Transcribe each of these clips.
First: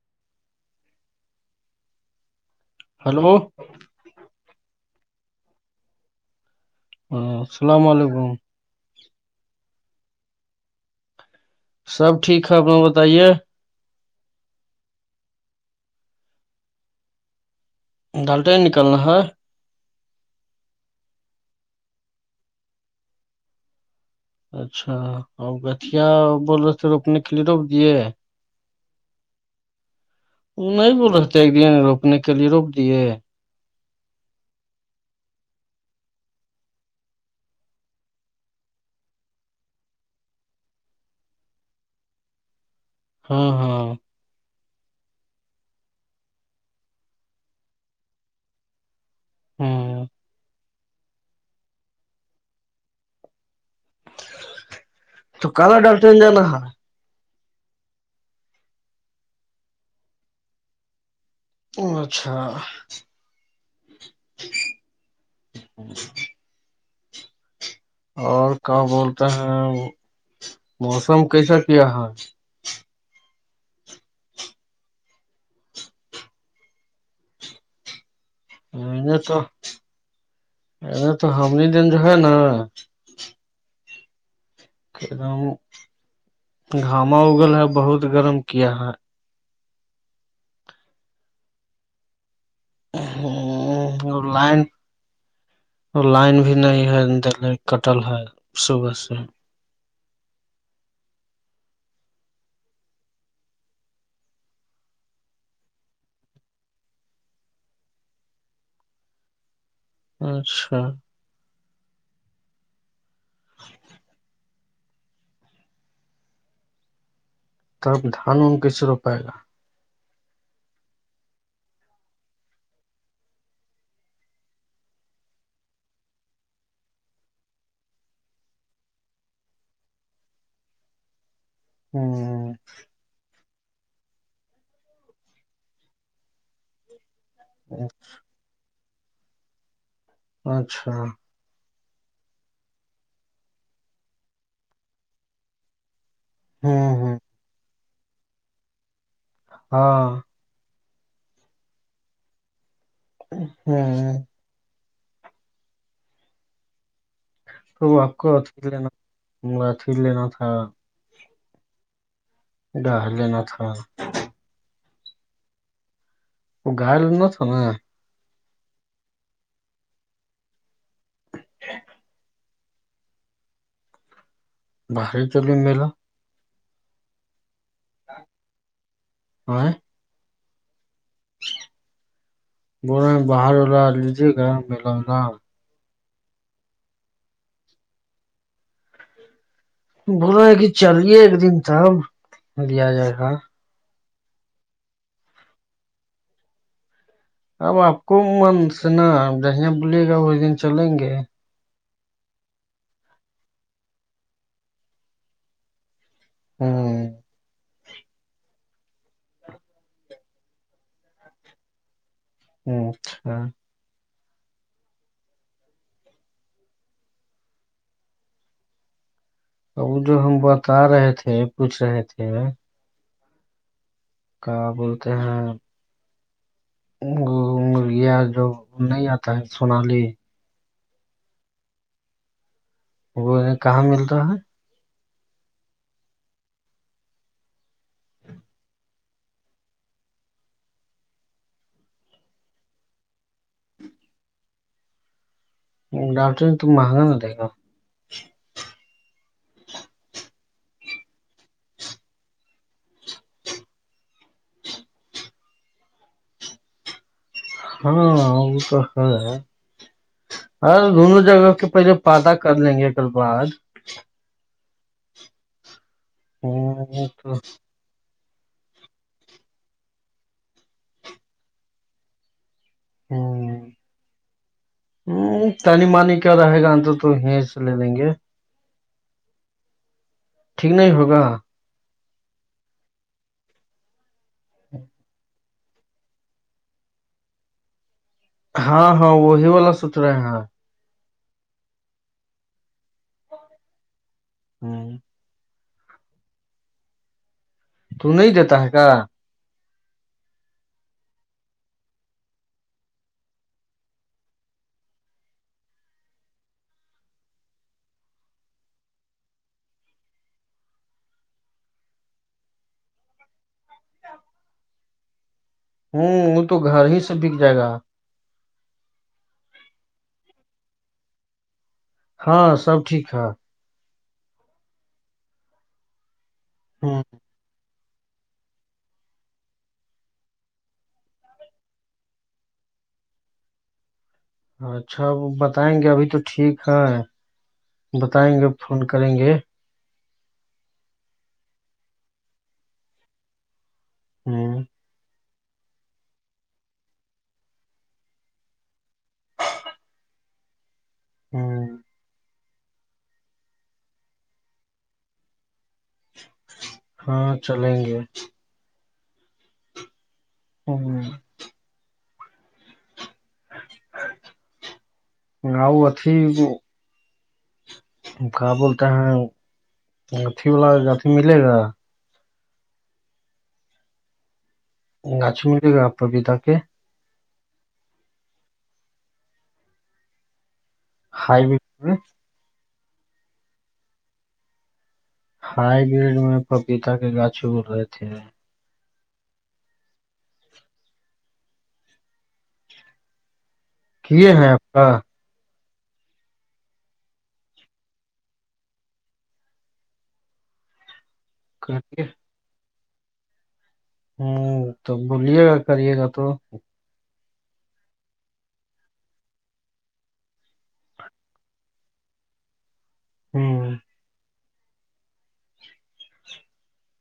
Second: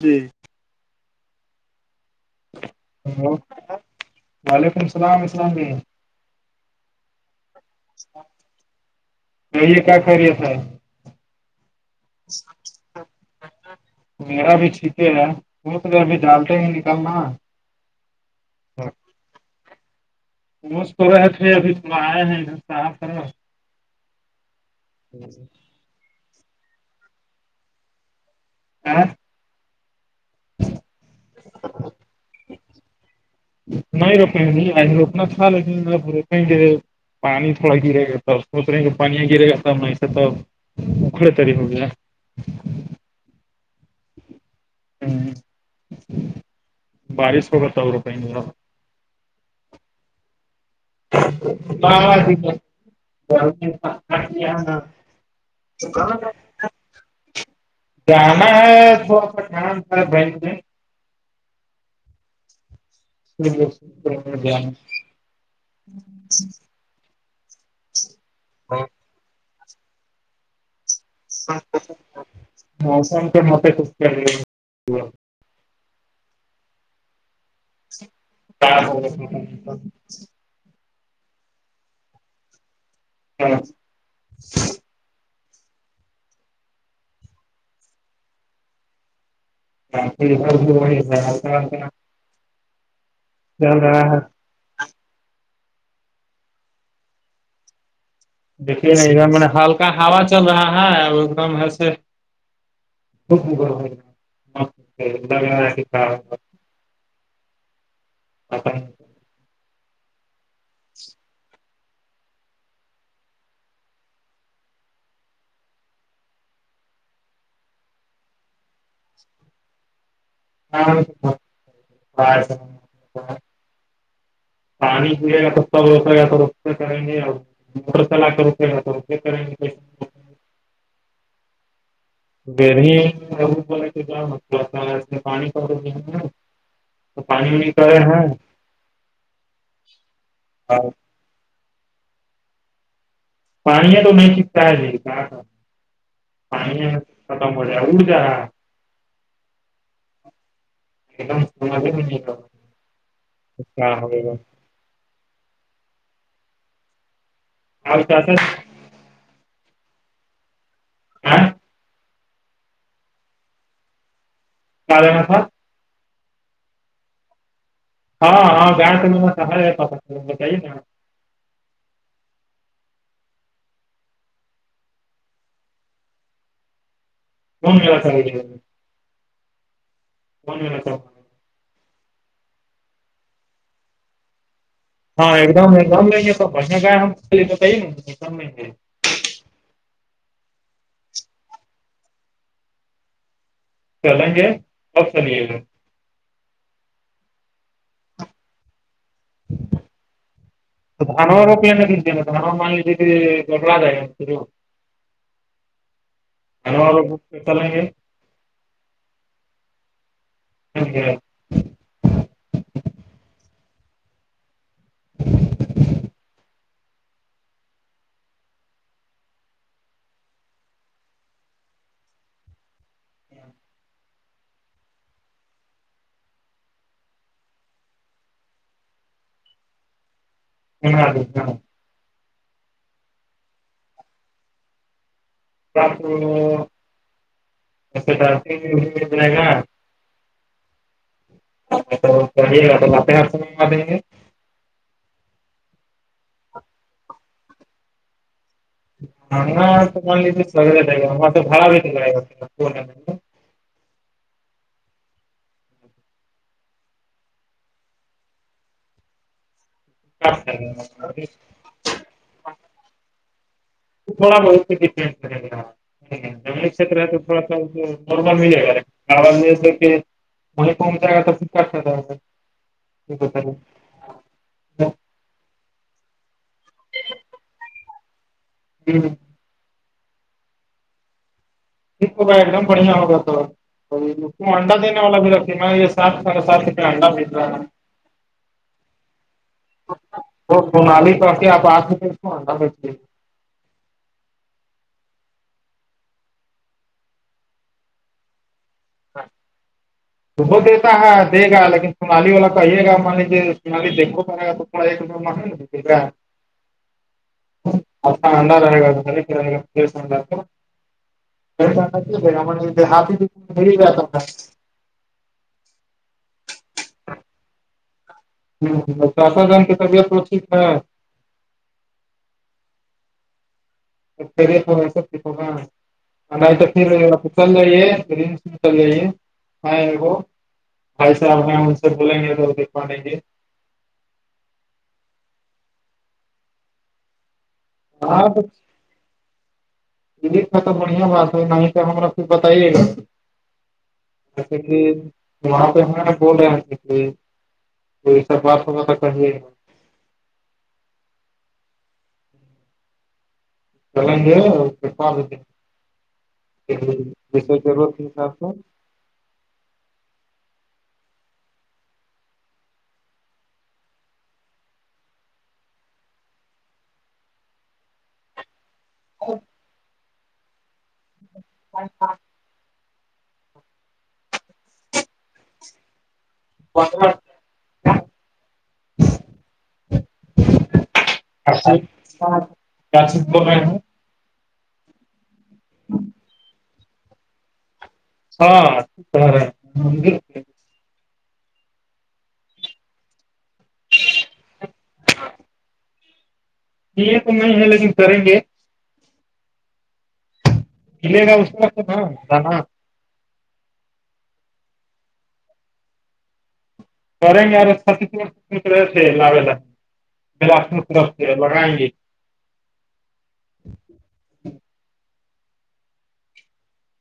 جی hello وعلیکم السلام السلام ع ہ السلام علیکم چیے کیا خرییے صاحب سب ٹھیک ہے بتائیے میرا بھی ٹھیکے ہے وہ تو ابھی ڈالتے ہی نکلنا ڈالٹا ہی نکلنا ہے وہش تو رہے تھے ابھی تو آئے ہیں اھر صف کرو اچھا اور گٹیا بول رہو تھ روپنے کے لیے روپ دیے ہاں نہیں بول رہ تھ ایک دن روکنے کے لیے روپ دیے نہیں روکیں گ نہیں روکنا چال ہےگ پ گے پانی تھوڑا گرے گا تب سوچ رہے کہ پانییاں گرے گا تب نہیںسے توب اکڑ تری ہوگین ہاں ہاں ہوں بارش کو بتا ہو روپئے ما ہاں [unintelligible] تو کالا ڈالٹر جانا ہےا جانا ہے تھوڑا سا ان تھا بینک میں ا اچھا [unintelligible] ہاں اور کیا بولتے ہیں موسم کیسا کیاا ہے موسم تو متے خوش لگے [unintelligible] ا تو ہم دن جو ہے نا ہاں ایک دم گھاما اگل ہے بہت گرم کیا ہے ن ہ وہ ہے لائن لائن بھی نہیں ہے کٹل ہے صبح دیکھیے ن ایک سے دم ہلکا ہوا چل رہا ہے ا ایک دمسے [unintelligible] اپن اچھا [unintelligible] تب دھان ان کیسے رو پائے گا ہاں ج پانی پے گا سستا ب ہوتا تو رتا کریں گے اور مٹ س لاکھ روپئےپ ہ گمی پ کیا مسلہ تھا پانی پ تو پانی بھی کرے ہیں اور اچھا پانی تو میں چتا ہے کیا کر پانی ہ ختم ادا ہاں [unintelligible] کیا ہوں ہوگا تو اور آپ کو کیسے اچھیر لینا ما اچھیر لینا تھا ا ڈر لینا تھا چال م تھا وہ گائےل ن تھا نا ہاں ہاں ج س سہارے پ بتائیے نا [unintelligible] باہر چلیے میلا بن کیاا سگجے آ بن ما تھا بول رہ باہر واللا لیجیے گا میلا ولا ہاں ایک دم دم لیں گے تو بڑیا گ ہم تو لیں گ بلا ہے کہ چلیے ایک دن تب ل آ جائے گا چلیں گے اورب چلیے گا اب آپ کو من سناا دیا بلیے گا اس دن چلیں تو گے دان روپ نہیں د مے گلہ جائے گ ہوں ب چلیں گے ہوں ہاں وہ جو ہم بتا رہے تھے پوچھ رہے تھے کیا بولتے ہیں یا جو نہیں آتا ہے سونالی [unintelligible] وہ کہاں ملتا ہے [unintelligible] [unintelligible] کرے گا تو آاتپ ہیں ہپ سے منگا دیں گے ڈاٹ تو مہگا دیک گا ہاں تو م سے گا با بھی گائی پ [unintelligible] ہاں وہ تو آر دونوں جگہ کے پہلے پدہ کر لیں گے کل بعار تھوڑا بہت ڈپینڈ کرے گا گام ہے تو تھوڑا س م م جائے گا کار م دے م کن جگا تو ف جائے گ ہے ھیک سر ہ تانی مانی کیا رہے گا ان تور تو یہ سے لے لیں گے جی ٹھیک نہیں ہوگا ہوگا ایک دم بڑھیا ہوگا س انڈا دینے والا بھی ر یہ سپ ساپ ہڈا م رہا نا ہاں ہاں وہی والا ست رہا ہے منالی توڑ کے آپ آ کے کےواناچ ہوں تو نہیں دیتا ہے کیا تو وہ دیتا ہے دے گا لیکن سونالی والا توئیے گا مان لیجیے سونالی دیکھو پڑے گا تو م م [unintelligible] اپنا انڈر رہے گا رہے گاڈ ہات گیا تھا ہوں وہ تو گھر ہی سے بک جائے گا ہ چاشا جان کی طبیعت تو ٹھیک ہے ہاں سب ٹھیک ہے سگا نہیں تو پھر ہوں چلنا چ جے میں بھائی صاحب نے ان سے بولیں گے تو دیکھ پیں گے اچھا ا بتائیں گے ابھی تو ٹھیک ہے بتائیں گے فون کریں گے یہکھا تو بڑھیا بات ہے نہیں تو ہما پھر بتائیے گا ہوں اے وہاں پہ ہم نے بولے ہیں کو ای سا بات ہوا تو کہیے ہوں چلیں گے ہاں چلیں جےضرورت گے ت س کو ہ ہ آؤ اتھی کیا بولتے ہیں اھی وال کا گھی ملے گا اچا گاچ ملے گپ پ بھی تا کے [unintelligible] ہائی بریڈ میں [unintelligible] ہائی برڈ میں پپیتا کے گاچھ بول رہے تھے ہاں رہ [unintelligible] ک ہیں آپ کا ہاں یہ تو نہیں ہے لیکن کریں گے کلے گا اسسار س نا کریے دنا ہوں تو بولیے گا کرے گا تو کریں گےے تھےا اپنی طرف سے لگائیں گے ہوں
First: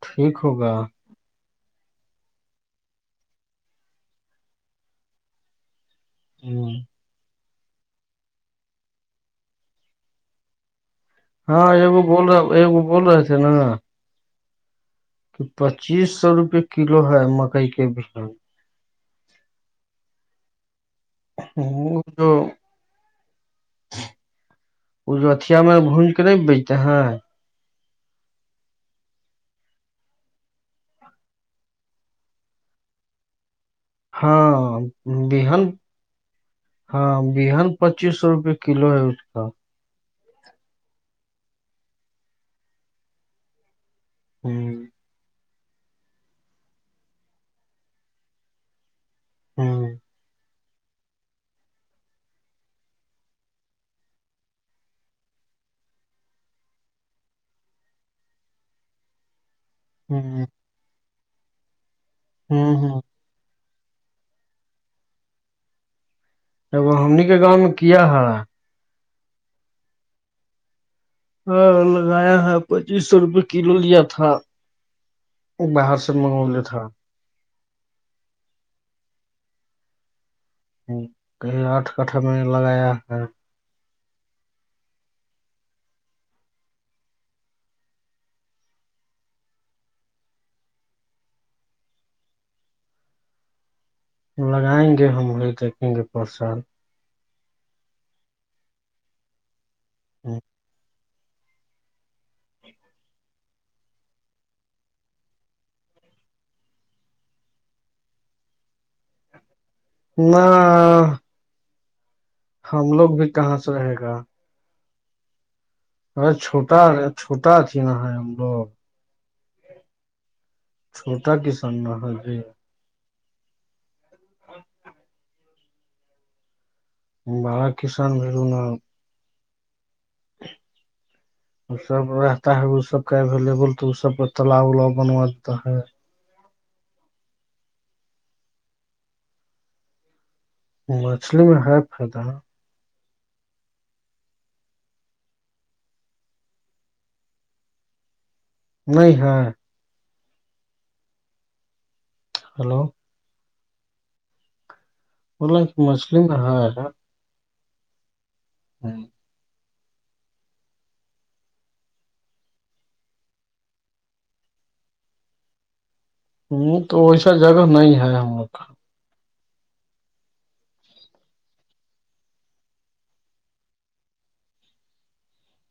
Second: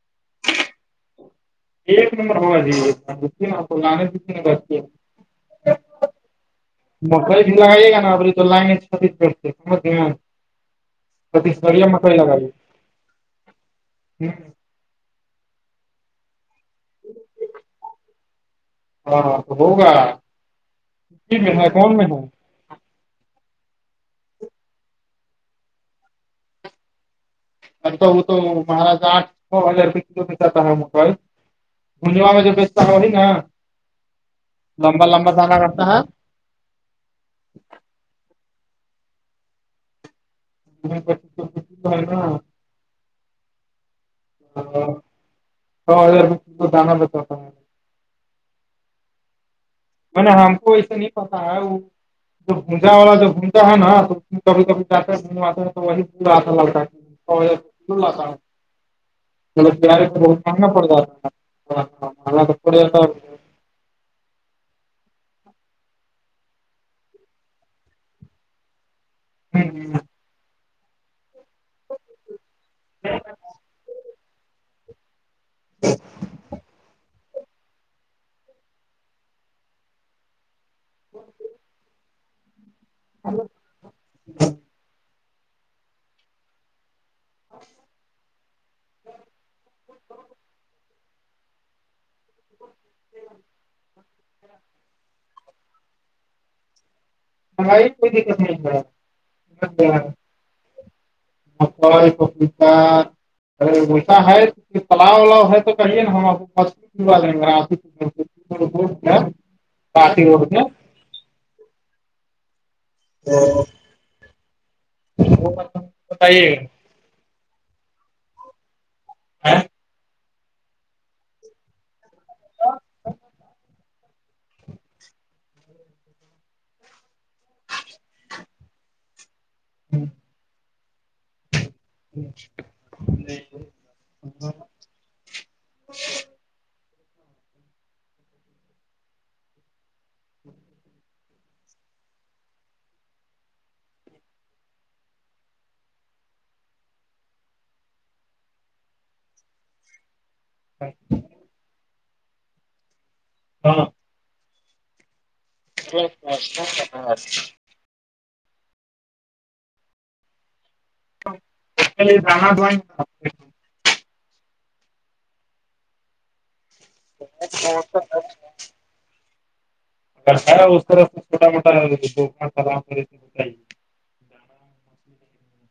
ٹھیک ہوگا ایک نمبر ہوا جےانےتنے ب ہ مکری بھی لگائیے گا نا بپے تو لائےتی بیھتے سمج گ ہاںگ بول لگائیے رہا بول رہے تھے نا ہ کہ پچیس سو روپ کلو ہے مکئی کے بھی ہاں تو ہوگا میں ہے کون وہ میں ہے جو وہ جو اتیا میں بھج کے نہیں بیجتے ہیں ا تو وہ تو مہاراج آٹ س ہزار روپئے کلو بی ہے موٹائل م جواں مجھے بیستتا ہوی نا ہاں لمبا لمبا دانا بہان رہتا ہے ہاں بہن پچیس سو روپے کلو ہے اس کا نا ہوں سو ہزار رو کو دانا بتاتا ہے ہوں میں نے ہم کو ایسا نہیں پتا ہے وہ تو گونجا والا جوب گھومتا ہے نا تو کبھی کبھی جاتے ہے گھومے ہیں تو وہی پورا آا لگتا ہے اور تلہ س چ پار ہوں توا پڑتا پ ہوں ہوں ا ہمن کے گاؤں میں کیا ہے ہوں ہ ہاں لگایا ہے پچیس سو روپئے کلو لیا تھا وہ باہر سے منگاو لیے تھا کہ آٹھ کٹھا میں لگایا ہے [unintelligible] لگائیں گے ہم وہیں دیکھیں گے پرساد کوئی دقت نہیں ہ نپال ککتاہ وہشا ہے تلاؤ ولاؤ ہے تو کہیے نا ہم اد نہ ہم لوگ بھی کہاں سے رہے گا وہ متا ا چھوٹا چھوٹاچھی نا ہم لوگ ہ چھوٹا کسان نہ ہے جی اچھا [unintelligible] بارا کسان ملنا ہوں وہ سب رہتا ہے وہ سب کا اویلیبل تو اس سب کا تالاب الاؤ بنوا دیتا ہے ہچ مچھلی میں ہے فائدہ نہیں ہےاں ا ہلو ہاں بولا کہ مچھلی میں ہے [unintelligible] ہاں [unintelligible] ہ تو ویسا جگہ نہیں ہے ہمار اگر ا اس طرح س چوٹا موٹا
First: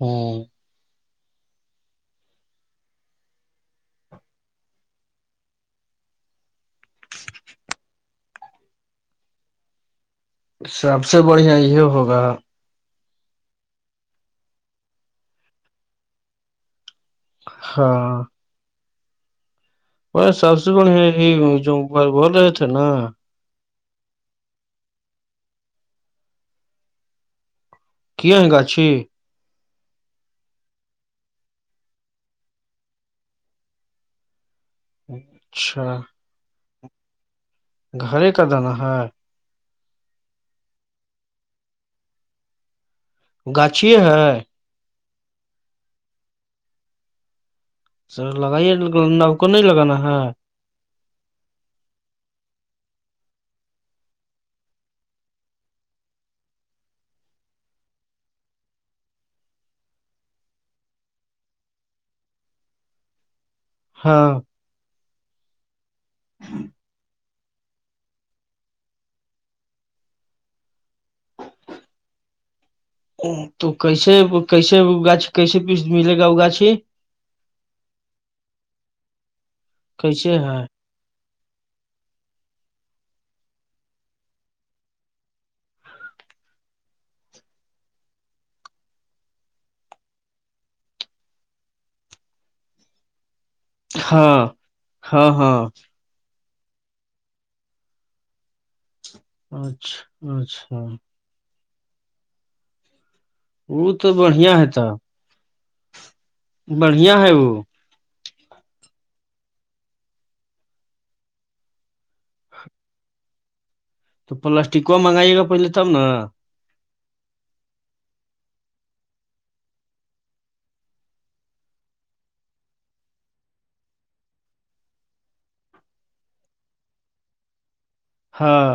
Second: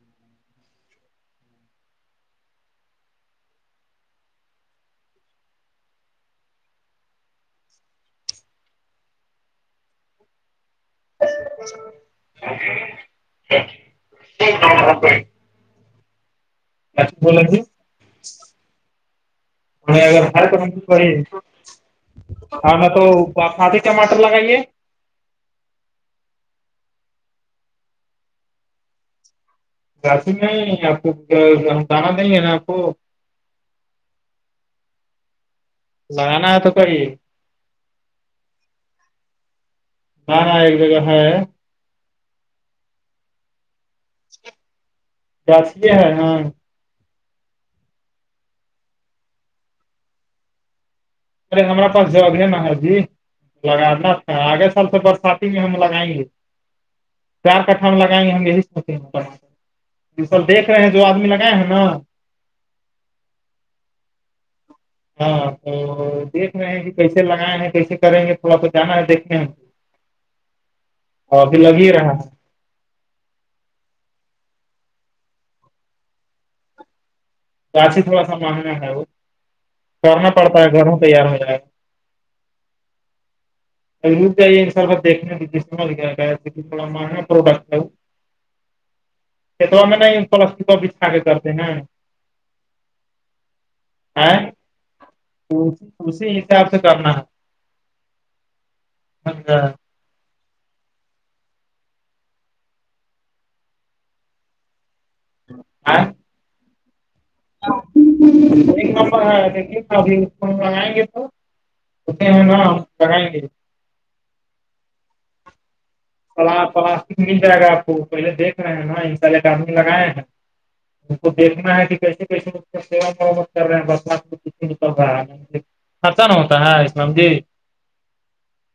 ہوں سب سے بڑھیا یہ ہوگا [unintelligible] کیا بلا تھے ہاں اگر وہ بر سب پن سے تو بڑھیا ہے یہی جو بول رہے تھے ہم میں نا تو تو آپ ہاتھی ٹماٹر لگائیے ک ایں گ اچ راس میں آپ کو ہم جانا دیں گے نا آپ کو اچھا لگانا آ تو کوئی گھرے کا دانا ہے ہاں ہاں ایک جگہ ہےاں ہے گاچھیے ہے جسیے ہے ہاں سر لگائیے نب کو نہیں لگانا ہے ارے ہمارا پاس جگ ہے نہ ہر جی لگانا تھا آگے سال سے برساتی میں ہم لگائیں گے چار کٹھا لگائیں گے ہم یہی سوچ ج سر دیک رہے ہیں جو آدمی لگائے ہیں نا ہاں ہاں تو دیکھ رہے ہیں کہ کیسے لگائے ہیں کیسے کریں گے تھوڑا س جانا ہے دیکھ ہیں اور ابھی لگ ہی رہا ا تو کیسے کیسے گ کیسے پیس ملے گا وہ گاچھی اچھ ہی تھوڑا سا مانگنا ہے وہ کرنا پڑتا ہے گھروں تیار ہو جائے گا دا منگا پروڈٹ ہے کتوا میں نہیں کرتے ہیں نا ہاں ہاں ہاں اس اسی حساب سے کرنا ہے ہے اچھا اچھا وہ تو بڑھیا ہےتا آ بڑھیا ہے وہ ایک نمبر ہے دیکھیے ابھی اس کو مگائیں گے تو ک کر تو پلاسٹک کا منگائیے گا پہلے تب نا پلاسٹک مل جائے گا آپ کو پہلے دیک رہے ہیں نا انا الے گ آد لگائے ہیں ان کو دیکنا ہے کہ کیسے کیسے سوا محت کر رہے ہیں بات کچ ن کرل رہا ہے خرچا نہ ہوتا ہے اسلام جی ہاں